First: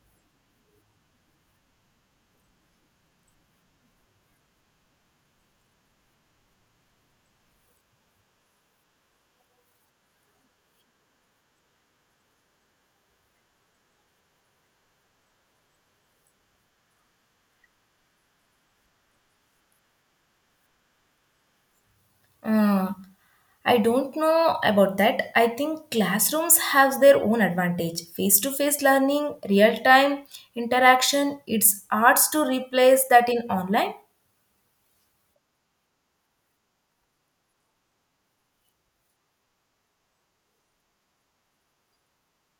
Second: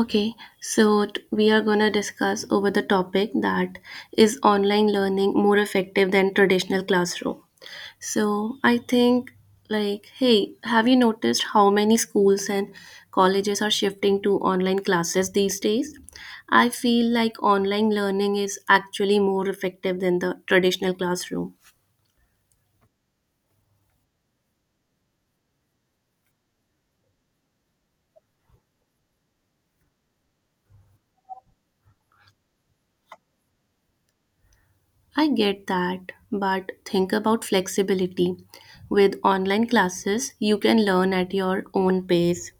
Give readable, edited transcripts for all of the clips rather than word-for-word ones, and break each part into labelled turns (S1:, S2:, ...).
S1: Okay, so we are going to discuss over the topic that is online learning more effective than traditional classroom. So I think, like, hey, have you noticed how many schools and colleges are shifting to online classes these days? I feel like online learning is actually more effective than the traditional classroom.
S2: Uh, I don't know about that. I think classrooms have their own advantage. Face to face learning, real time interaction, it's hard to replace that in online.
S1: I get that, but think about flexibility. With online classes, you can learn at your own pace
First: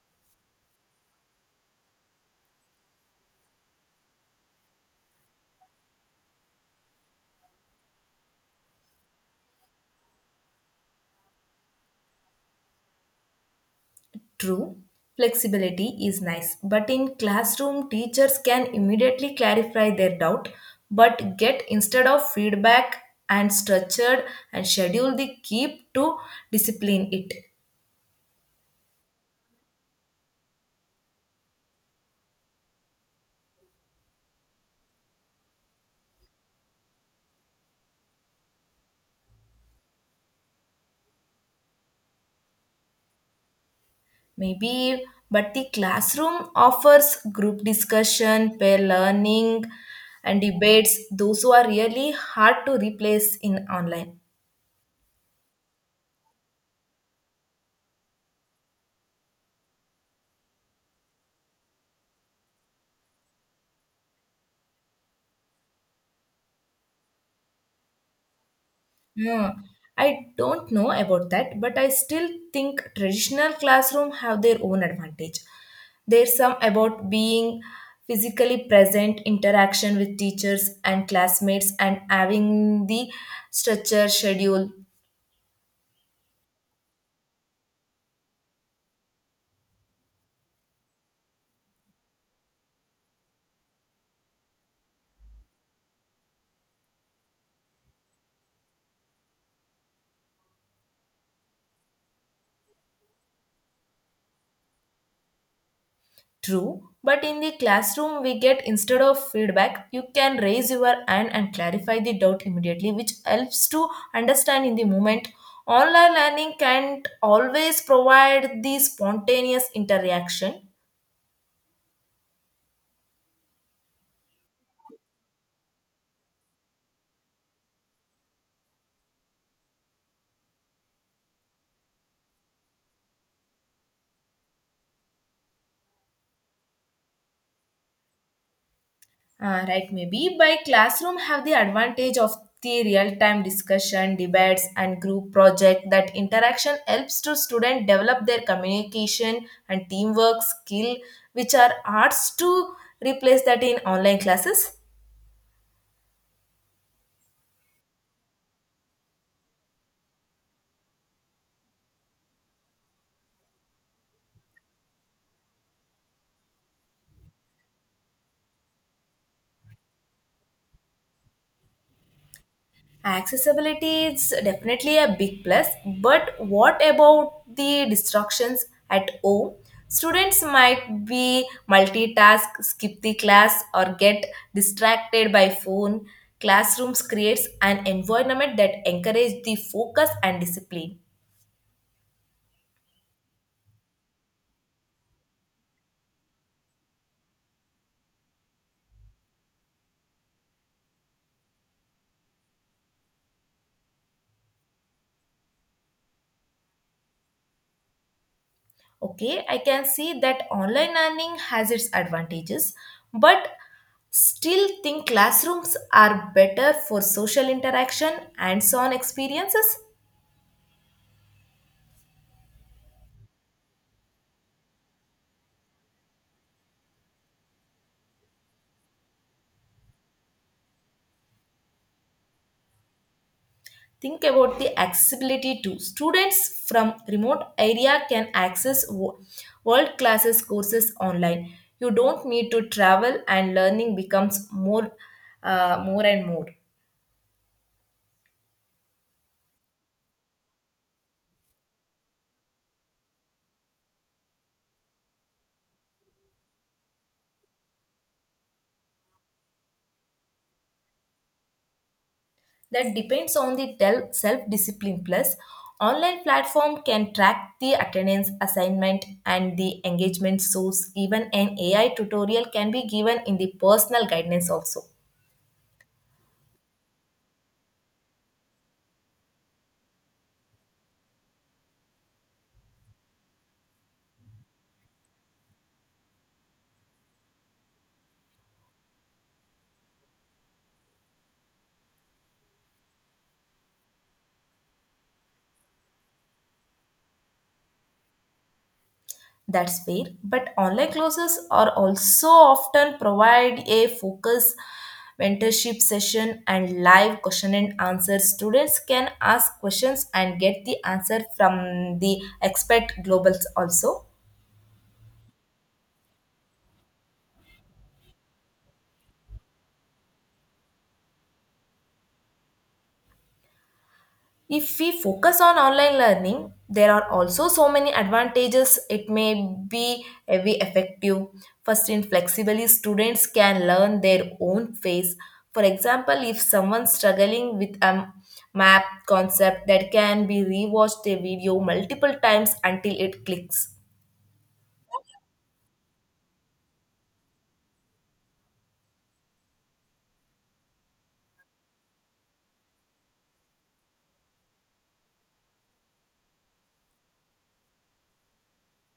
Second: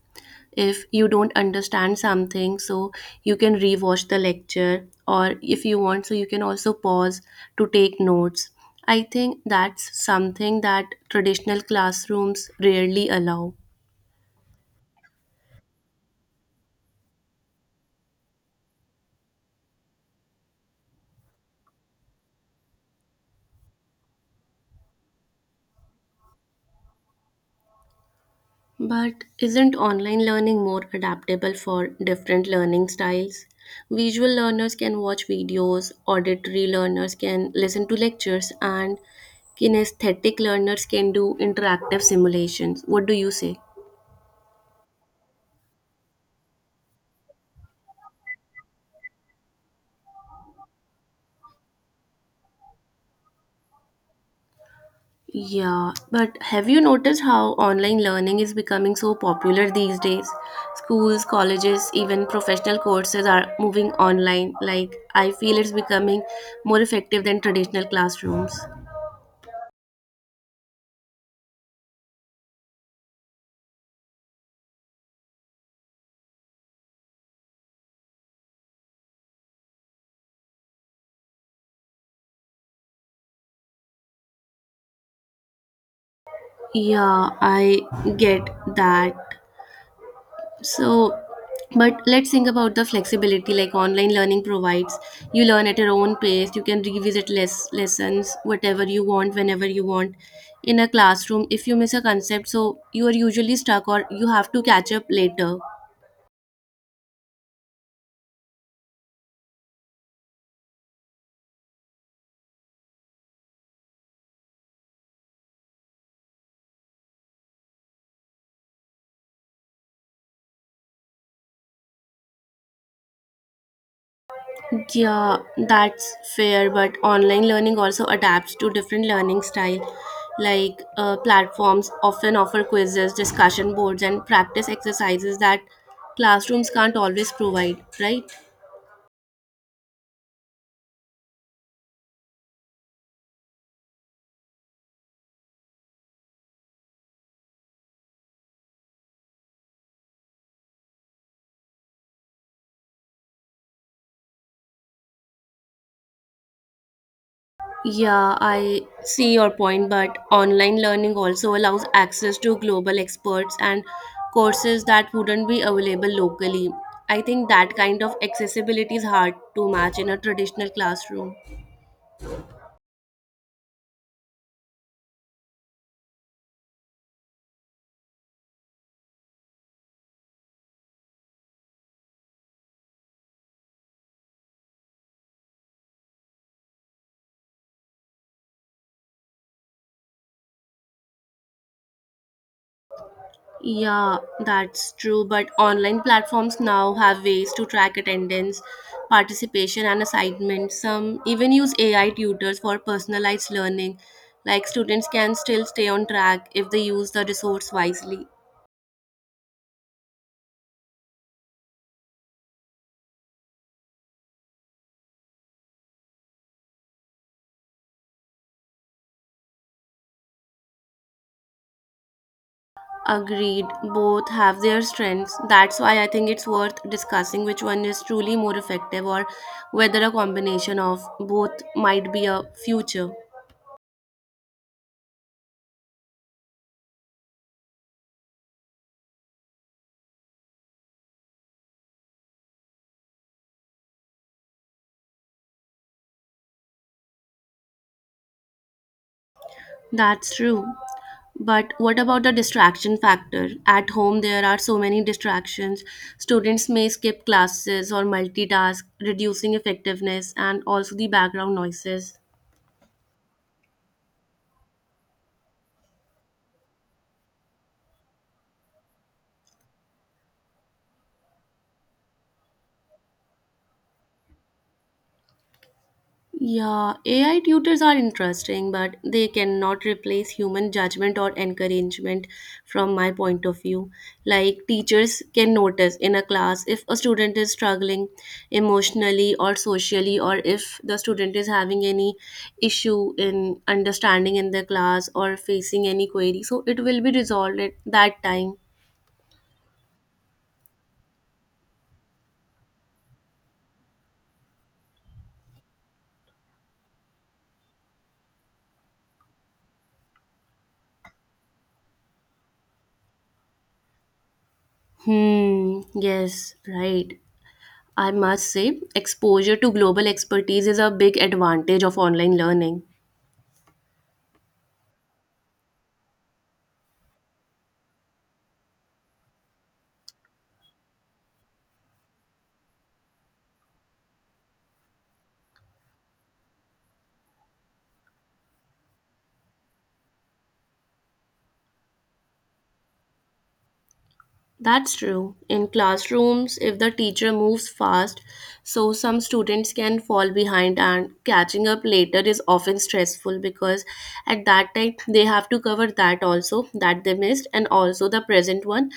S1: if you don't understand something so you can rewatch the lecture, or if you want so you can also pause to take notes. I think that's something that traditional classrooms rarely allow.
S2: True, flexibility is nice, but in classroom, teachers can immediately clarify their doubt, but get instead of feedback and structured and schedule the keep to discipline it.
S1: But isn't online learning more adaptable for different learning styles? Visual learners can watch videos, auditory learners can listen to lectures, and kinesthetic learners can do interactive simulations. What do you say?
S2: Maybe, but the classroom offers group discussion, peer learning, and debates. Those who are really hard to replace in online.
S1: Yeah, but have you noticed how online learning is becoming so popular these days? Schools, colleges, even professional courses are moving online. Like, I feel it's becoming more effective than traditional classrooms.
S2: Hmm. I don't know about that, but I still think traditional classroom have their own advantage. There's some about being physically present, interaction with teachers and classmates, and having the structure schedule.
S1: Yeah, I get that. So, but let's think about the flexibility like online learning provides. You learn at your own pace, you can revisit less lessons, whatever you want, whenever you want. In a classroom, if you miss a concept, so you are usually stuck or you have to catch up later.
S2: True, but in the classroom, we get instead of feedback, you can raise your hand and clarify the doubt immediately, which helps to understand in the moment. Online learning can't always provide the spontaneous interaction.
S1: Yeah, that's fair, but online learning also adapts to different learning style. Like platforms often offer quizzes, discussion boards, and practice exercises that classrooms can't always provide, right?
S2: Ah, right, maybe by classroom have the advantage of the real-time discussion, debates, and group project. That interaction helps to student develop their communication and teamwork skill, which are arts to replace that in online classes.
S1: Yeah, I see your point, but online learning also allows access to global experts and courses that wouldn't be available locally. I think that kind of accessibility is hard to match in a traditional classroom.
S2: Accessibility is definitely a big plus, but what about the distractions at home? Students might be multitask, skip the class, or get distracted by phone. Classrooms creates an environment that encourages the focus and discipline.
S1: Yeah, that's true, but online platforms now have ways to track attendance, participation, and assignments. Some even use AI tutors for personalized learning, like students can still stay on track if they use the resource wisely.
S2: Okay, I can see that online learning has its advantages, but still think classrooms are better for social interaction and so on experiences.
S1: Agreed. Both have their strengths. That's why I think it's worth discussing which one is truly more effective or whether a combination of both might be a future.
S2: Think about the accessibility too. Students from remote area can access world classes courses online. You don't need to travel, and learning becomes more and more.
S1: That's true. But what about the distraction factor? At home, there are so many distractions. Students may skip classes or multitask, reducing effectiveness and also the background noises.
S2: That depends on the self discipline. Plus, online platform can track the attendance, assignment, and the engagement source. Even an AI tutorial can be given in the personal guidance also.
S1: Yeah, AI tutors are interesting, but they cannot replace human judgment or encouragement from my point of view. Like, teachers can notice in a class if a student is struggling emotionally or socially, or if the student is having any issue in understanding in the class or facing any query. So, it will be resolved at that time.
S2: That's fair. But online classes are also often provide a focus mentorship session and live question and answer. Students can ask questions and get the answer from the expert globals also.
S1: Hmm, yes, right. I must say, exposure to global expertise is a big advantage of online learning.
S2: If we focus on online learning, there are also so many advantages. It may be very effective. First, in flexibly, students can learn their own pace. For example, if someone's struggling with a map concept, that can be rewatched a video multiple times until it clicks.
S1: That's true. In classrooms, if the teacher moves fast, so some students can fall behind, and catching up later is often stressful because at that time they have to cover that also that they missed and also the present one.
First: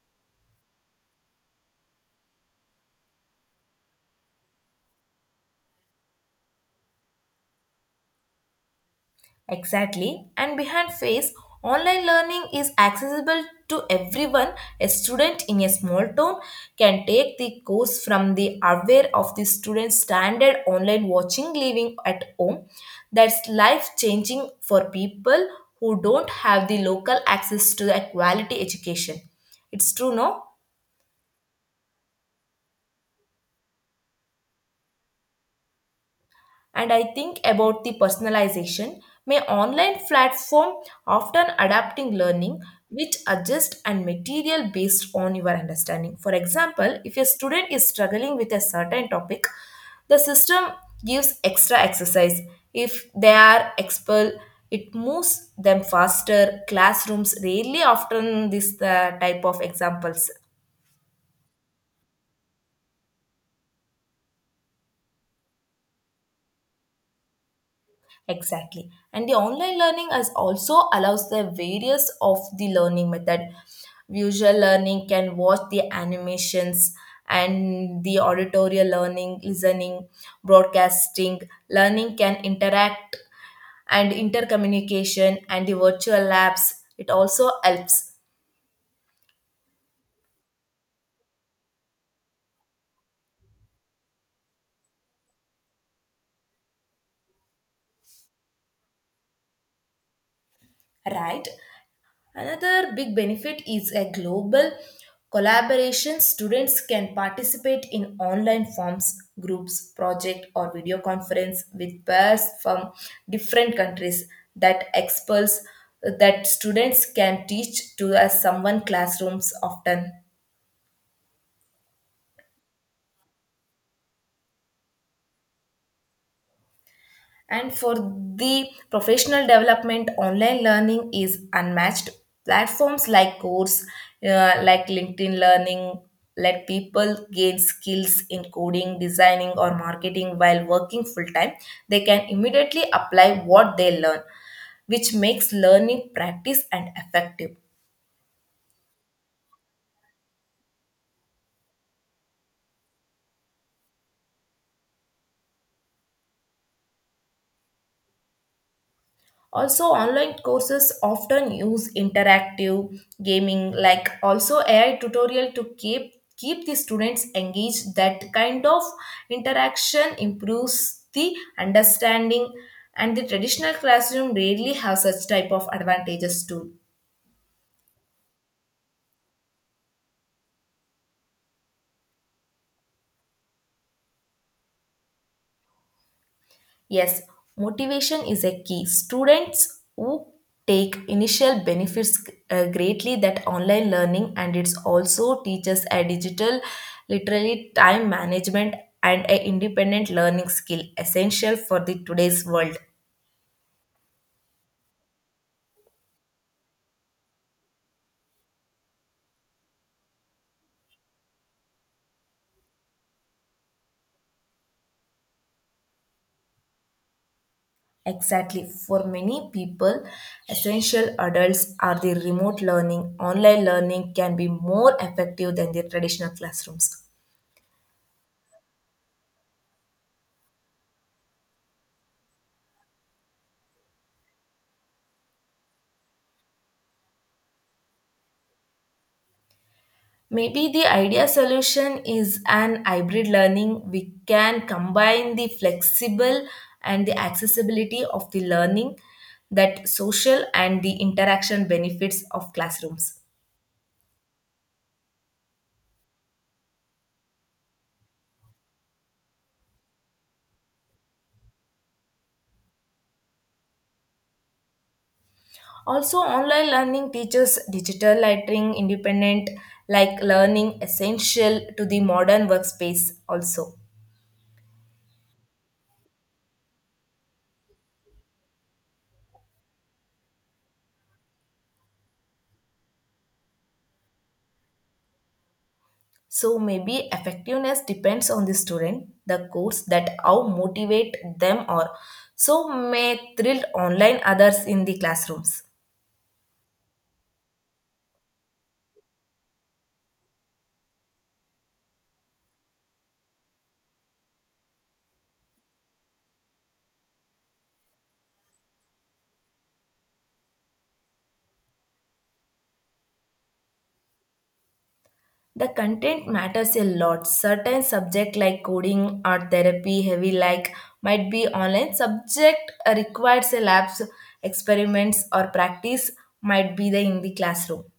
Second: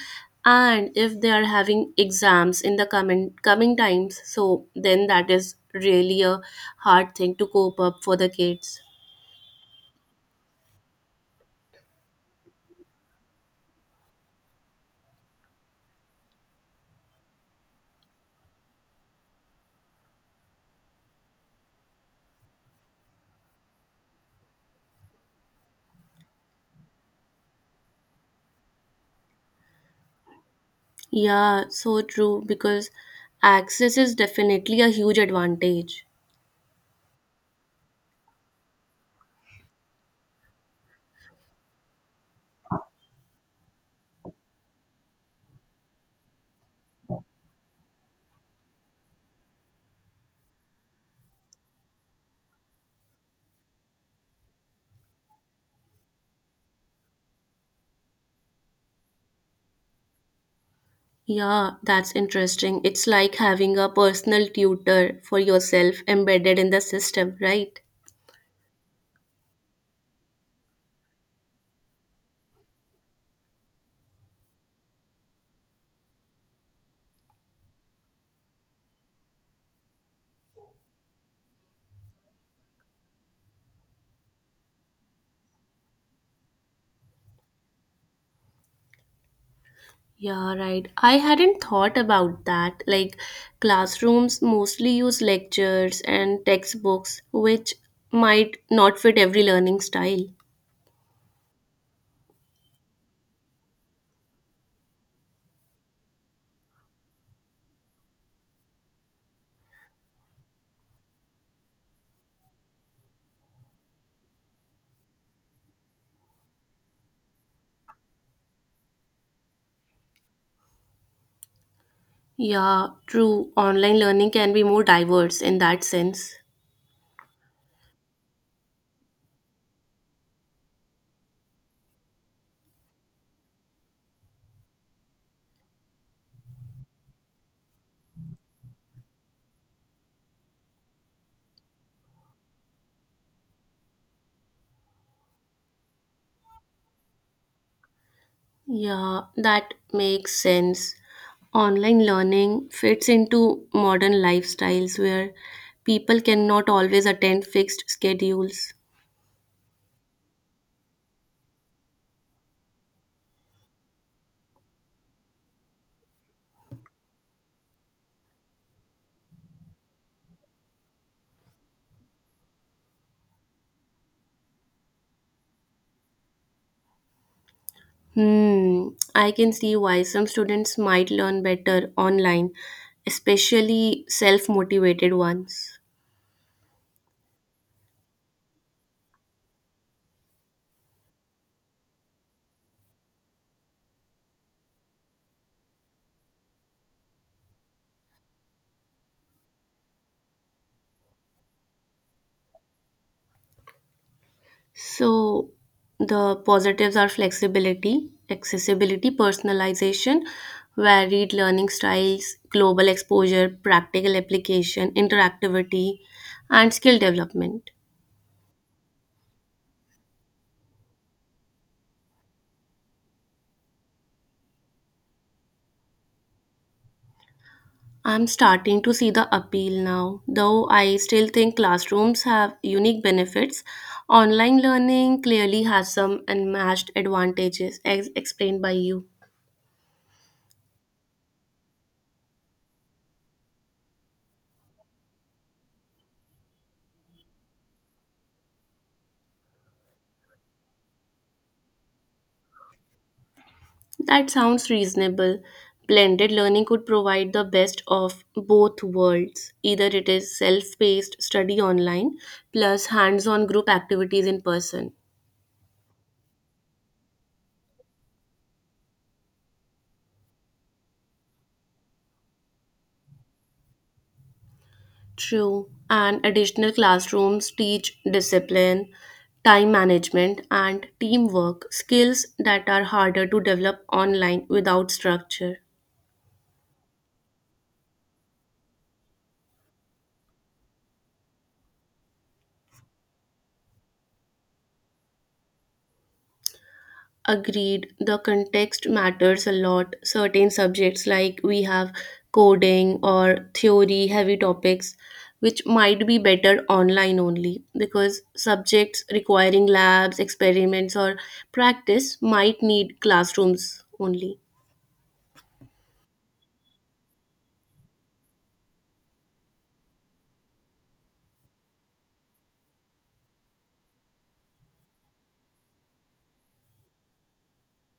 S1: And if they are having exams in the coming times, so then that is really a hard thing to cope up for the kids.
S2: Exactly. And behind face, online learning is accessible to everyone. A student in a small town can take the course from the aware of the student's standard online watching living at home. That's life changing for people who don't have the local access to the quality education. It's true, no?
S1: Yeah, so true because access is definitely a huge advantage.
S2: And I think about the personalization, may online platform often adapting learning which adjust and material based on your understanding. For example, if a student is struggling with a certain topic, the system gives extra exercise. If they are expelled, it moves them faster. Classrooms rarely often this type of examples.
S1: Yeah, that's interesting. It's like having a personal tutor for yourself embedded in the system, right?
S2: Exactly. And the online learning as also allows the various of the learning method. Visual learning can watch the animations and the auditorial learning, listening, broadcasting, learning can interact and intercommunication and the virtual labs. It also helps,
S1: Yeah, right. I hadn't thought about that. Like, classrooms mostly use lectures and textbooks, which might not fit every learning style.
S2: right? Another big benefit is a global collaboration. Students can participate in online forms, groups, project, or video conference with peers from different countries that experts that students can teach to as someone classrooms often.
S1: Yeah, true. Online learning can be more diverse in that sense.
S2: And for the professional development, online learning is unmatched. Platforms like Course, like LinkedIn Learning, let people gain skills in coding, designing, or marketing while working full time. They can immediately apply what they learn, which makes learning practice and effective.
S1: Yeah, that makes sense. Online learning fits into modern lifestyles where people cannot always attend fixed schedules.
S2: Also, online courses often use interactive gaming like also AI tutorial to keep the students engaged. That kind of interaction improves the understanding, and the traditional classroom rarely have such type of advantages too.
S1: Hmm, I can see why some students might learn better online, especially self motivated ones.
S2: Yes, motivation is a key. Students who take initial benefits greatly that online learning, and it's also teaches a digital literally time management and a independent learning skill essential for the today's world.
S1: So the positives are flexibility, accessibility, personalization, varied learning styles, global exposure, practical application, interactivity, and skill development.
S2: Exactly. For many people, essential adults are the remote learning. Online learning can be more effective than the traditional classrooms.
S1: I'm starting to see the appeal now. Though I still think classrooms have unique benefits, online learning clearly has some unmatched advantages, as explained by you.
S2: Maybe the ideal solution is an hybrid learning. We can combine the flexible and the accessibility of the learning, that social and the interaction benefits of classrooms.
S1: That sounds reasonable. Blended learning could provide the best of both worlds. Either it is self paced study online plus hands on group activities in person.
S2: Also, online learning teaches digital learning independent, like learning essential to the modern workspace, also.
S1: True. And additional classrooms teach discipline, time management, and teamwork skills that are harder to develop online without structure.
S2: So maybe effectiveness depends on the student, the course that how motivate them, or so may thrill online others in the classrooms.
S1: Agreed. The context matters a lot. Certain subjects, like we have coding or theory heavy topics, which might be better online only because subjects requiring labs, experiments, or practice might need classrooms only.
S2: The content matters a lot. Certain subject like coding or therapy heavy like might be online. Subject requires a labs, experiments or practice might be the in the classroom.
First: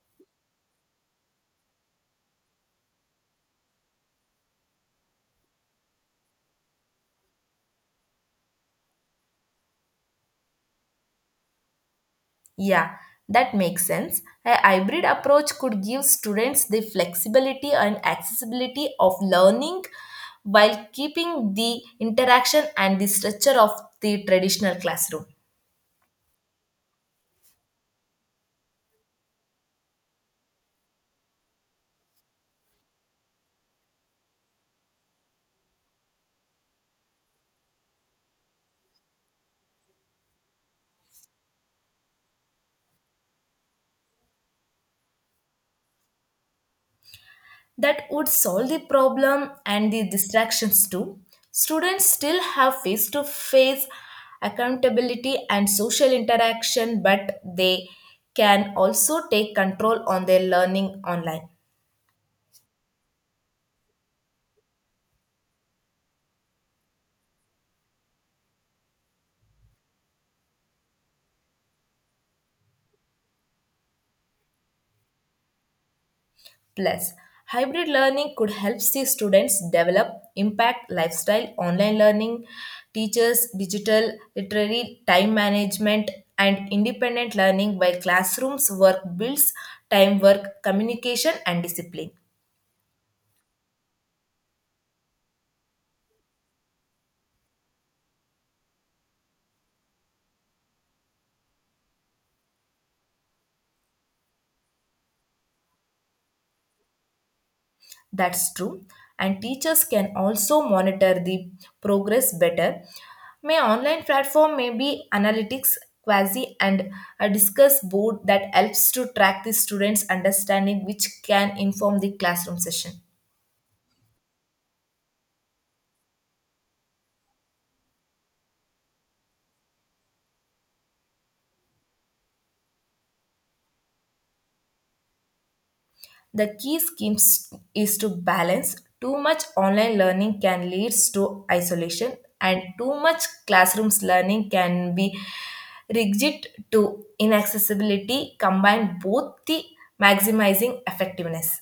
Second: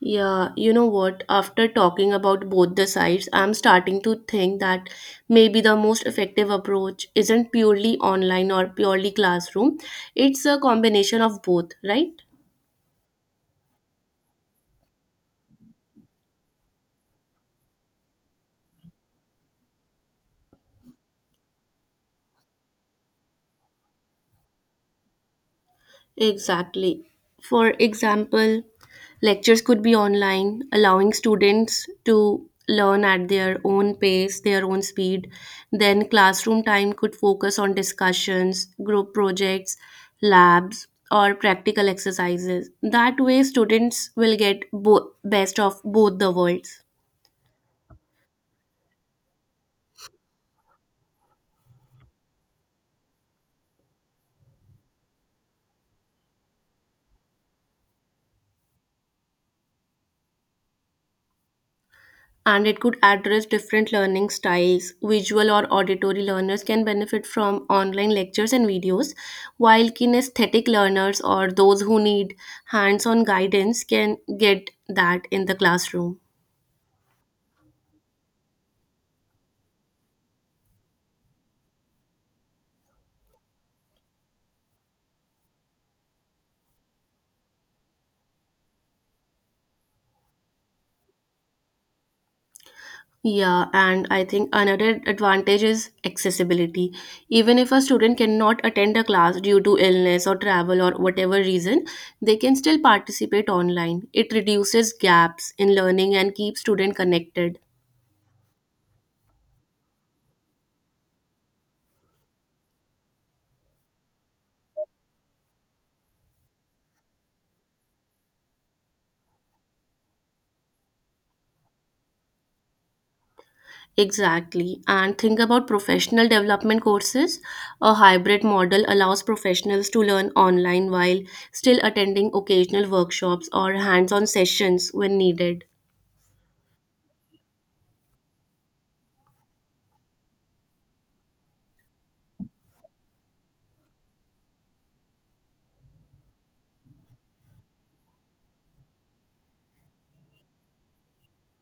S1: Yeah, you know what? After talking about both the sides, I'm starting to think that maybe the most effective approach isn't purely online or purely classroom. It's a combination of both, right?
S2: Yeah, that makes sense. A hybrid approach could give students the flexibility and accessibility of learning while keeping the interaction and the structure of the traditional classroom.
S1: Exactly. For example, lectures could be online, allowing students to learn at their own pace, their own speed. Then, classroom time could focus on discussions, group projects, labs, or practical exercises. That way, students will get best of both the worlds.
S2: That would solve the problem and the distractions too. Students still have face to face accountability and social interaction, but they can also take control on their learning online.
S1: And it could address different learning styles. Visual or auditory learners can benefit from online lectures and videos, while kinesthetic learners or those who need hands on guidance can get that in the classroom.
S2: Plus, hybrid learning could help the students develop impact lifestyle, online learning, teachers, digital literary, time management, and independent learning, while classrooms work builds teamwork, communication, and discipline.
S1: Yeah, and I think another advantage is accessibility. Even if a student cannot attend a class due to illness or travel or whatever reason, they can still participate online. It reduces gaps in learning and keeps student connected.
S2: That's true. And teachers can also monitor the progress better. May online platform may be analytics, quasi and a discuss board that helps to track the students' understanding, which can inform the classroom session.
S1: Exactly. And think about professional development courses. A hybrid model allows professionals to learn online while still attending occasional workshops or hands on sessions when needed.
S2: The is to balance. Too much online learning can lead to isolation, and too much classrooms learning can be rigid to inaccessibility. Combine both the maximizing effectiveness.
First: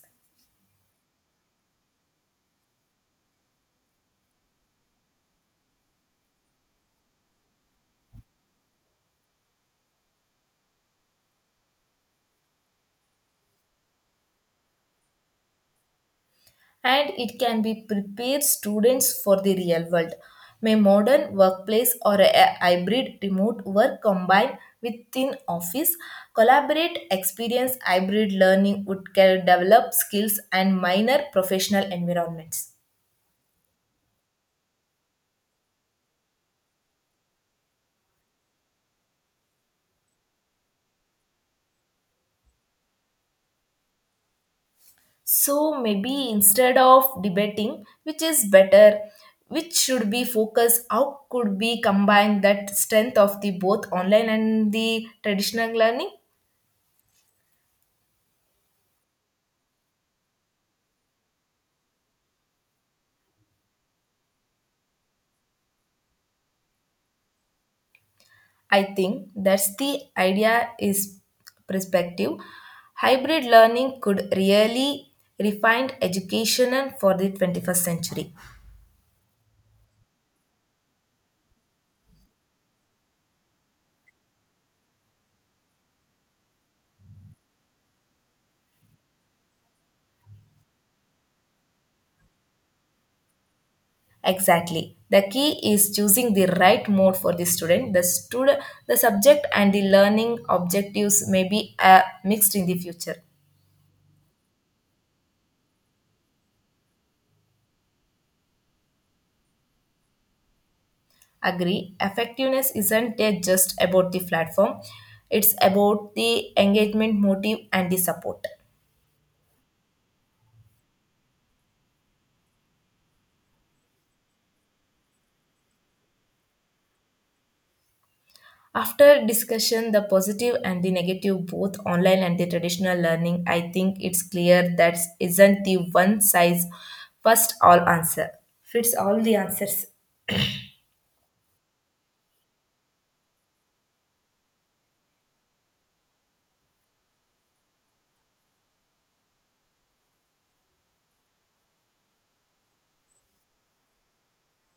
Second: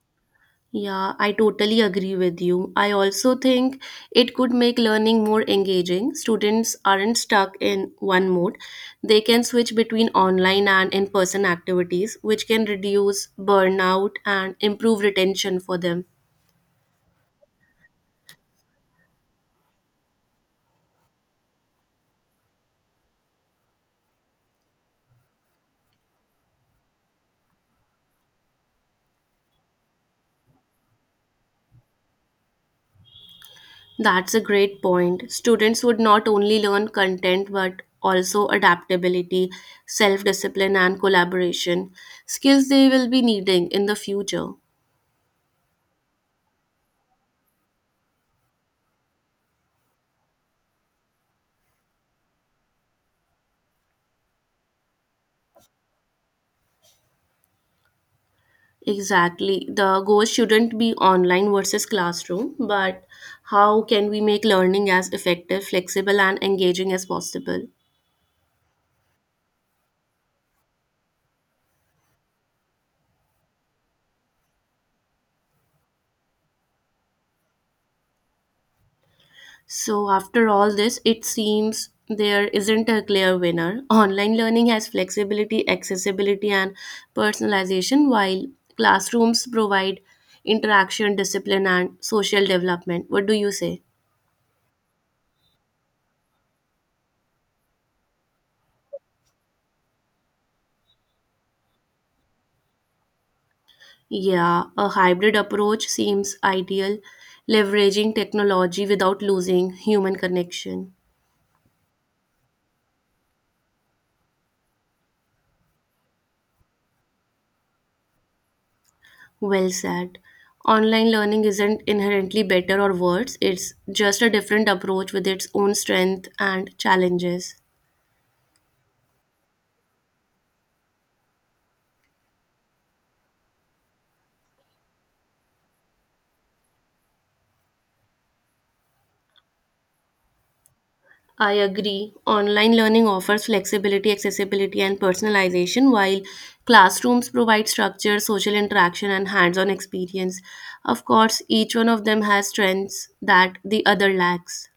S1: Yeah, I totally agree with you. I also think it could make learning more engaging. Students aren't stuck in one mode, they can switch between online and in person activities, which can reduce burnout and improve retention for them.
S2: And it can be prepared students for the real world. May modern workplace or a hybrid remote work combined within office collaborate experience hybrid learning would can develop skills and minor professional environments.
S1: That's a great point. Students would not only learn content but also adaptability, self discipline, and collaboration skills they will be needing in the future.
S2: So maybe instead of debating which is better, which should be focused, how could be combine that strength of the both online and the traditional learning?
S1: Exactly. The goal shouldn't be online versus classroom, but how can we make learning as effective, flexible, and engaging as possible?
S2: I think that's the idea is perspective. Hybrid learning could really refine education for the 21st century.
S1: So, after all this, it seems there isn't a clear winner. Online learning has flexibility, accessibility, and personalization, while classrooms provide interaction, discipline, and social development. What do you say?
S2: Exactly. The key is choosing the right mode for the student. The subject and the learning objectives may be mixed in the future.
S1: Yeah, a hybrid approach seems ideal, leveraging technology without losing human connection.
S2: Agree. Effectiveness isn't just about the platform. It's about the engagement motive and the support.
S1: Well said. Online learning isn't inherently better or worse, it's just a different approach with its own strength and challenges.
S2: After discussion, the positive and the negative, both online and the traditional learning, I think it's clear that isn't the one size first all answer fits all the answers.
S1: I agree. Online learning offers flexibility, accessibility, and personalization, while classrooms provide structure, social interaction, and hands on experience. Of course, each one of them has strengths that the other lacks.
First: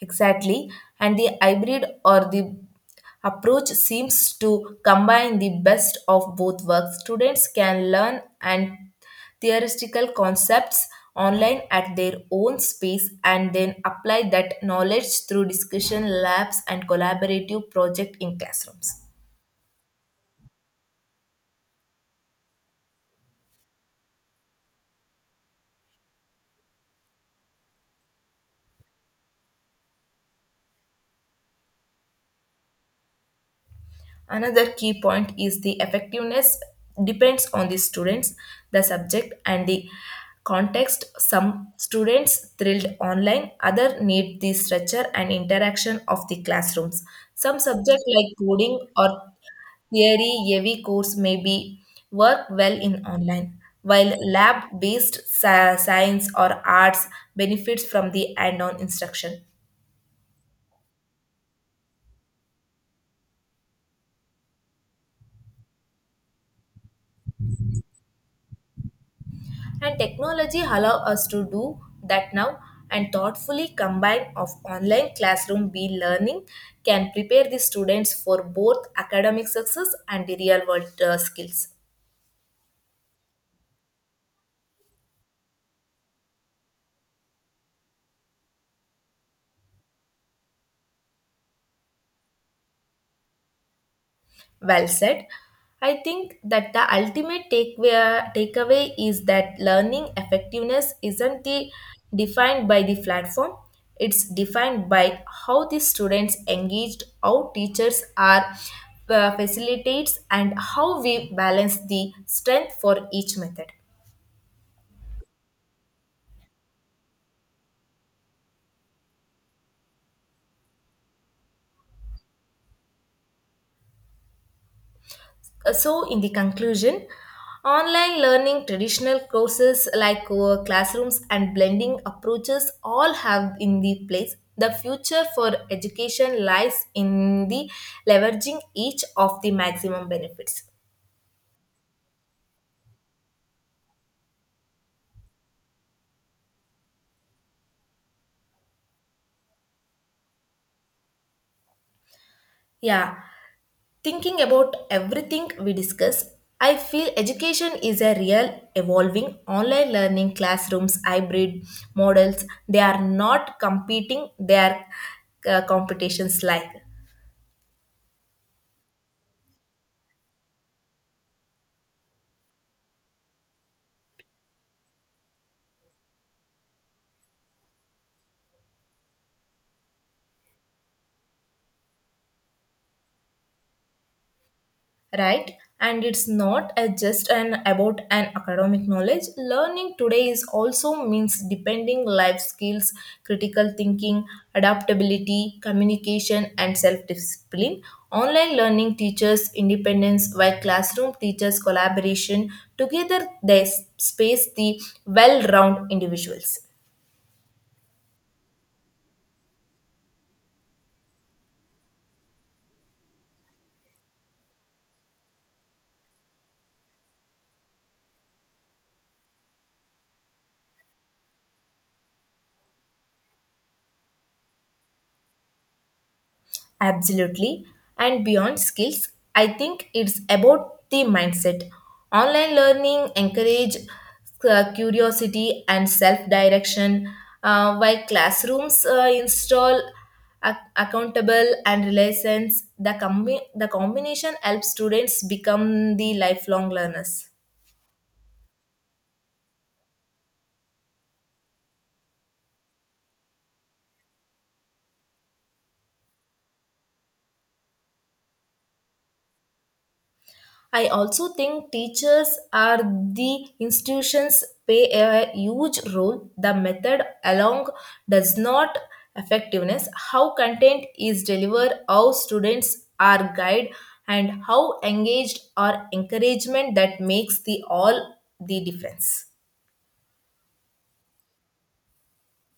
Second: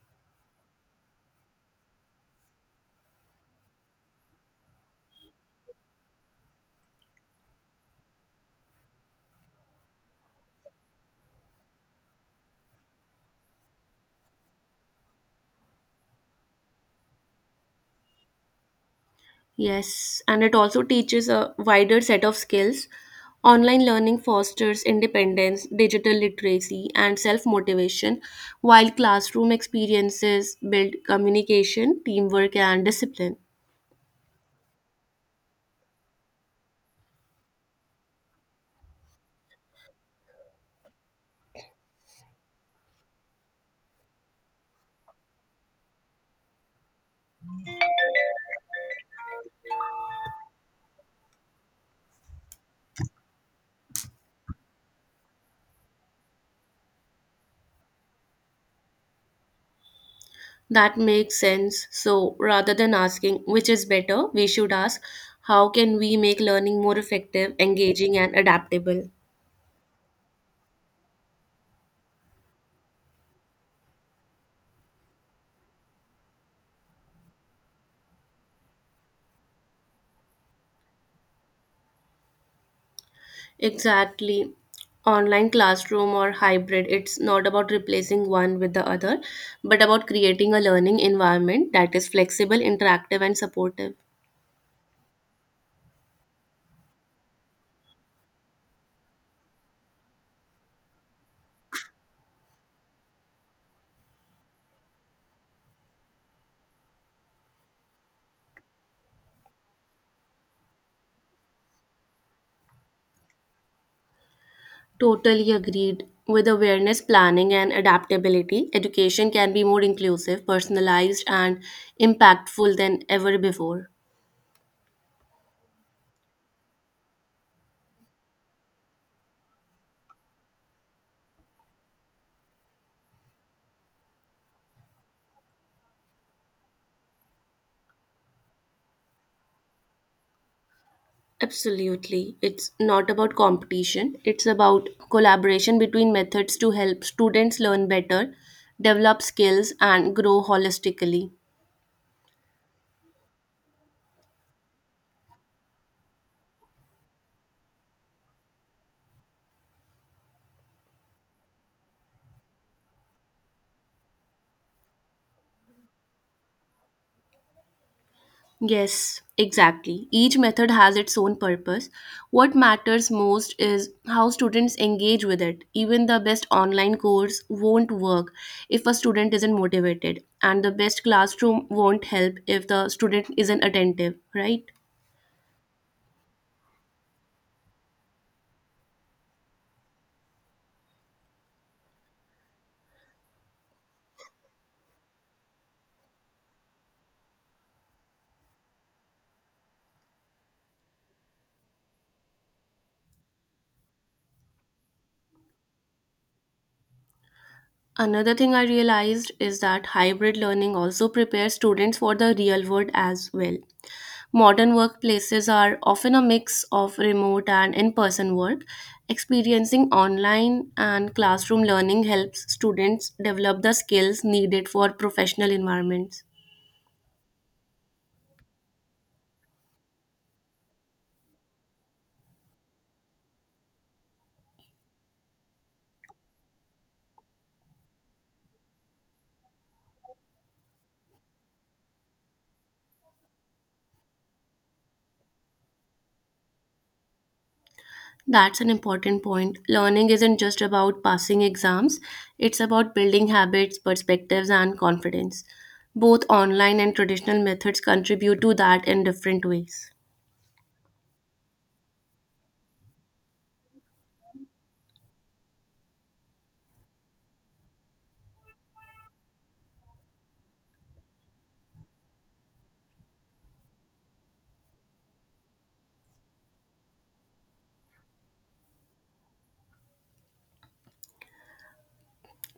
S2: Exactly, and the hybrid or the approach seems to combine the best of both worlds. Students can learn and theoretical concepts online at their own space and then apply that knowledge through discussion labs and collaborative project in classrooms.
S1: Yes, and it also teaches a wider set of skills. Online learning fosters independence, digital literacy, and self motivation, while classroom experiences build communication, teamwork, and discipline.
S2: Another key point is the effectiveness depends on the students, the subject, and the context. Some students thrilled online, other need the structure and interaction of the classrooms. Some subjects like coding or theory heavy course may be work well in online, while lab based science or arts benefits from the hand on instruction.
S1: That makes sense. So, rather than asking which is better, we should ask how can we make learning more effective, engaging, and adaptable?
S2: And technology allow us to do that now and thoughtfully combine of online classroom be learning can prepare the students for both academic success and the real world skills.
S1: Exactly. Online classroom or hybrid, it's not about replacing one with the other, but about creating a learning environment that is flexible, interactive, and supportive.
S2: Well said. I think that the ultimate takeaway is that learning effectiveness isn't the, defined by the platform, it's defined by how the students engaged, how teachers are facilitates, and how we balance the strength for each method.
S1: Totally agreed. With awareness, planning, and adaptability, education can be more inclusive, personalized, and impactful than ever before.
S2: So, in the conclusion, online learning, traditional courses like classrooms, and blending approaches all have in the place. The future for education lies in the leveraging each of the maximum benefits.
S1: Absolutely. It's not about competition, it's about collaboration between methods to help students learn better, develop skills, and grow holistically.
S2: Yeah, thinking about everything we discuss, I feel education is a real evolving online learning classrooms, hybrid models. They are not competing, they are competitions like.
S1: Yes, exactly. Each method has its own purpose. What matters most is how students engage with it. Even the best online course won't work if a student isn't motivated, and the best classroom won't help if the student isn't attentive, right?
S2: Right, and it's not a just an about an academic knowledge. Learning today is also means depending life skills, critical thinking, adaptability, communication, and self discipline. Online learning teaches independence while classroom teaches collaboration. Together they space the well round individuals.
S1: Another thing I realized is that hybrid learning also prepares students for the real world as well. Modern workplaces are often a mix of remote and in person work. Experiencing online and classroom learning helps students develop the skills needed for professional environments.
S2: Absolutely. And beyond skills, I think it's about the mindset. Online learning encourage curiosity and self-direction, while classrooms install accountable and relations. The combination helps students become the lifelong learners.
S1: That's an important point. Learning isn't just about passing exams, it's about building habits, perspectives, and confidence. Both online and traditional methods contribute to that in different ways.
S2: I also think teachers are the institutions play a huge role. The method along does not effectiveness, how content is delivered, how students are guided, and how engaged or encouragement that makes the all the difference.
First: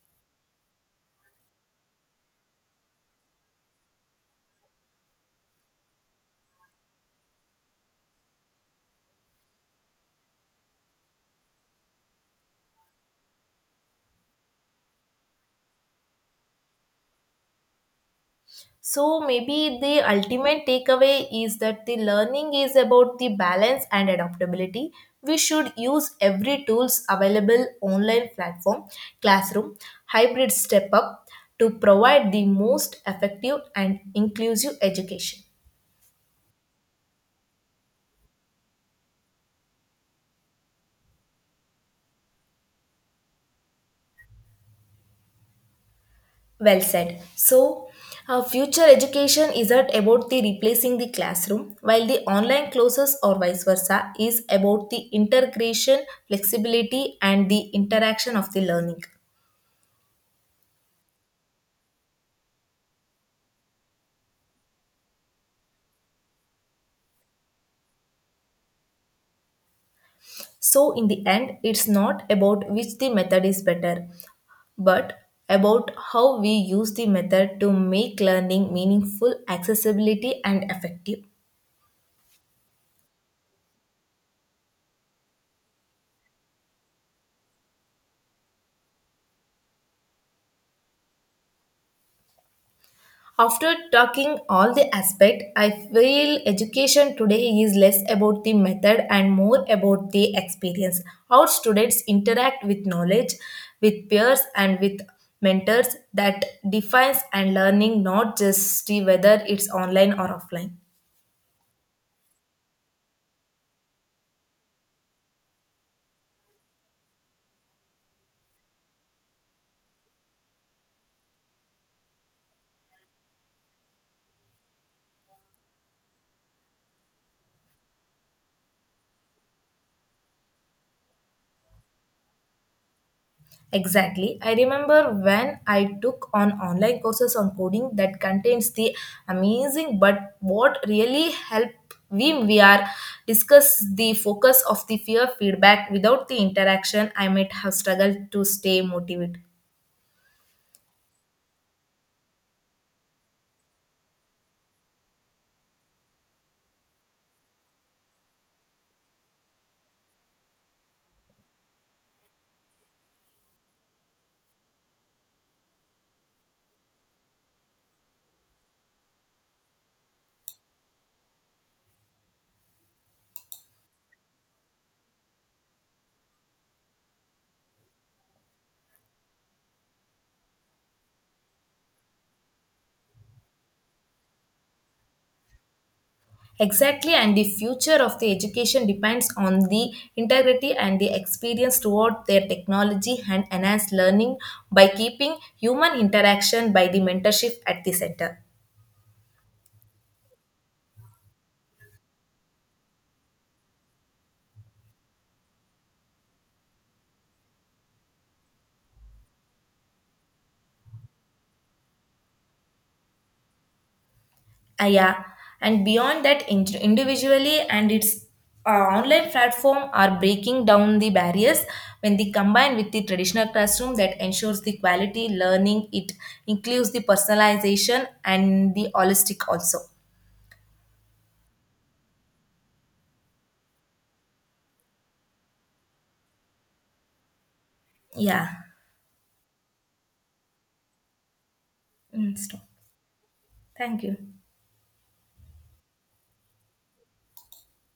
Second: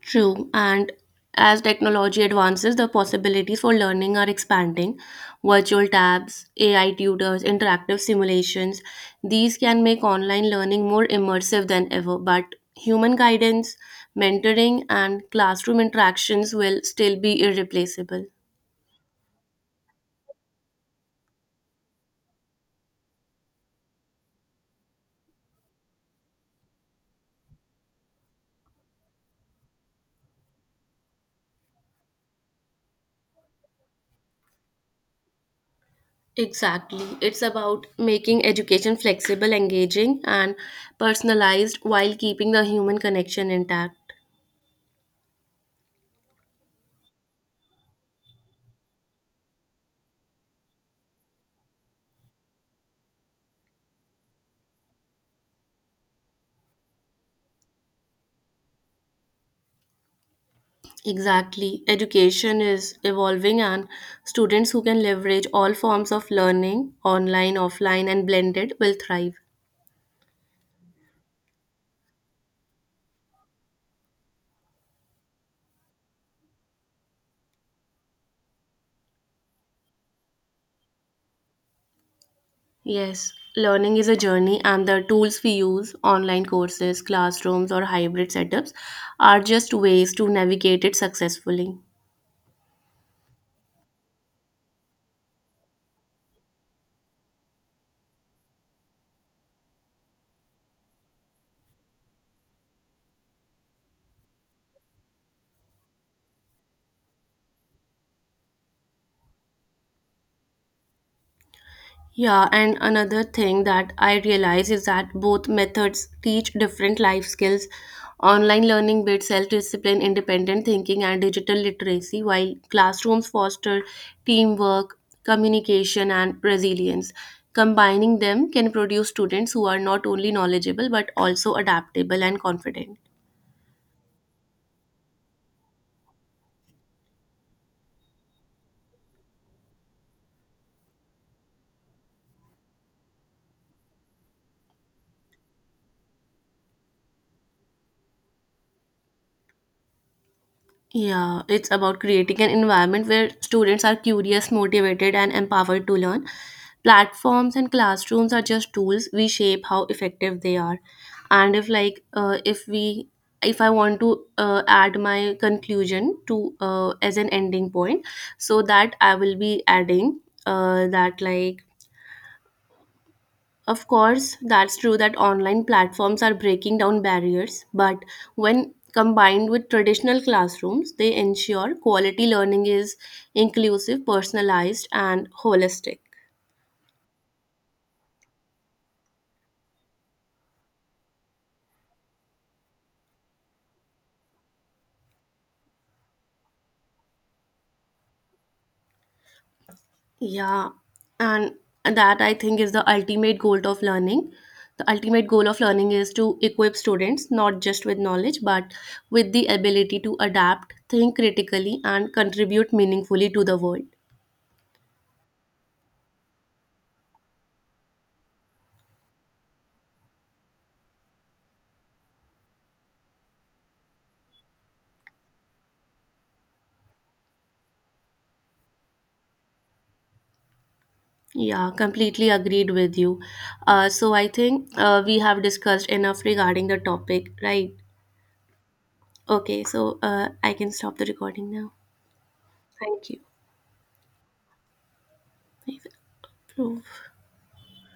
S1: True, and as technology advances, the possibilities for learning are expanding. Virtual tabs, AI tutors, interactive simulations, these can make online learning more immersive than ever. But human guidance, mentoring, and classroom interactions will still be irreplaceable.
S2: So maybe the ultimate takeaway is that the learning is about the balance and adaptability. We should use every tools available online platform, classroom, hybrid step up to provide the most effective and inclusive education.
S1: Exactly. It's about making education flexible, engaging, and personalized while keeping the human connection intact.
S2: Well said. So, future education isn't about the replacing the classroom, while the online classes or vice versa is about the integration, flexibility, and the interaction of the learning.
S1: Exactly. Education is evolving, and students who can leverage all forms of learning, online, offline, and blended, will thrive.
S2: So, in the end, it's not about which the method is better, but about how we use the method to make learning meaningful, accessibility, and effective.
S1: Yes, learning is a journey, and the tools we use, online courses, classrooms, or hybrid setups, are just ways to navigate it successfully.
S2: After talking all the aspect, I feel education today is less about the method and more about the experience. How students interact with knowledge, with peers, and with mentors that defines and learning, not just the whether it's online or offline.
S1: Yeah, and another thing that I realize is that both methods teach different life skills. Online learning builds self discipline, independent thinking, and digital literacy, while classrooms foster teamwork, communication, and resilience. Combining them can produce students who are not only knowledgeable but also adaptable and confident.
S2: Exactly. I remember when I took on online courses on coding that contains the amazing, but what really helped we are discuss the focus of the fear feedback without the interaction I might have struggled to stay motivated.
S1: Yeah, it's about creating an environment where students are curious, motivated, and empowered to learn. Platforms and classrooms are just tools. We shape how effective they are. And if like if we, if I want to add my conclusion to, as an ending point, so that I will be adding that, like, of course, that's true that online platforms are breaking down barriers, but when combined with traditional classrooms, they ensure quality learning is inclusive, personalized, and holistic.
S2: Exactly, and the future of the education depends on the integrity and the experience toward their technology and enhanced learning by keeping human interaction by the mentorship at the center.
S1: Yeah, and that I think is the ultimate goal of learning. The ultimate goal of learning is to equip students not just with knowledge but with the ability to adapt, think critically, and contribute meaningfully to the world.
S2: Yeah, and beyond that, individually and its uh, online platform are breaking down the barriers when they combine with the traditional classroom that ensures the quality learning. It includes the personalization and the holistic also.
S1: Yeah, completely agreed with you. So I think we have discussed enough regarding the topic, right?
S2: Yeah.
S1: Okay, so I can stop the recording now.
S2: Mm, stop.
S1: Thank you.
S2: Thank you.
S1: I've approved.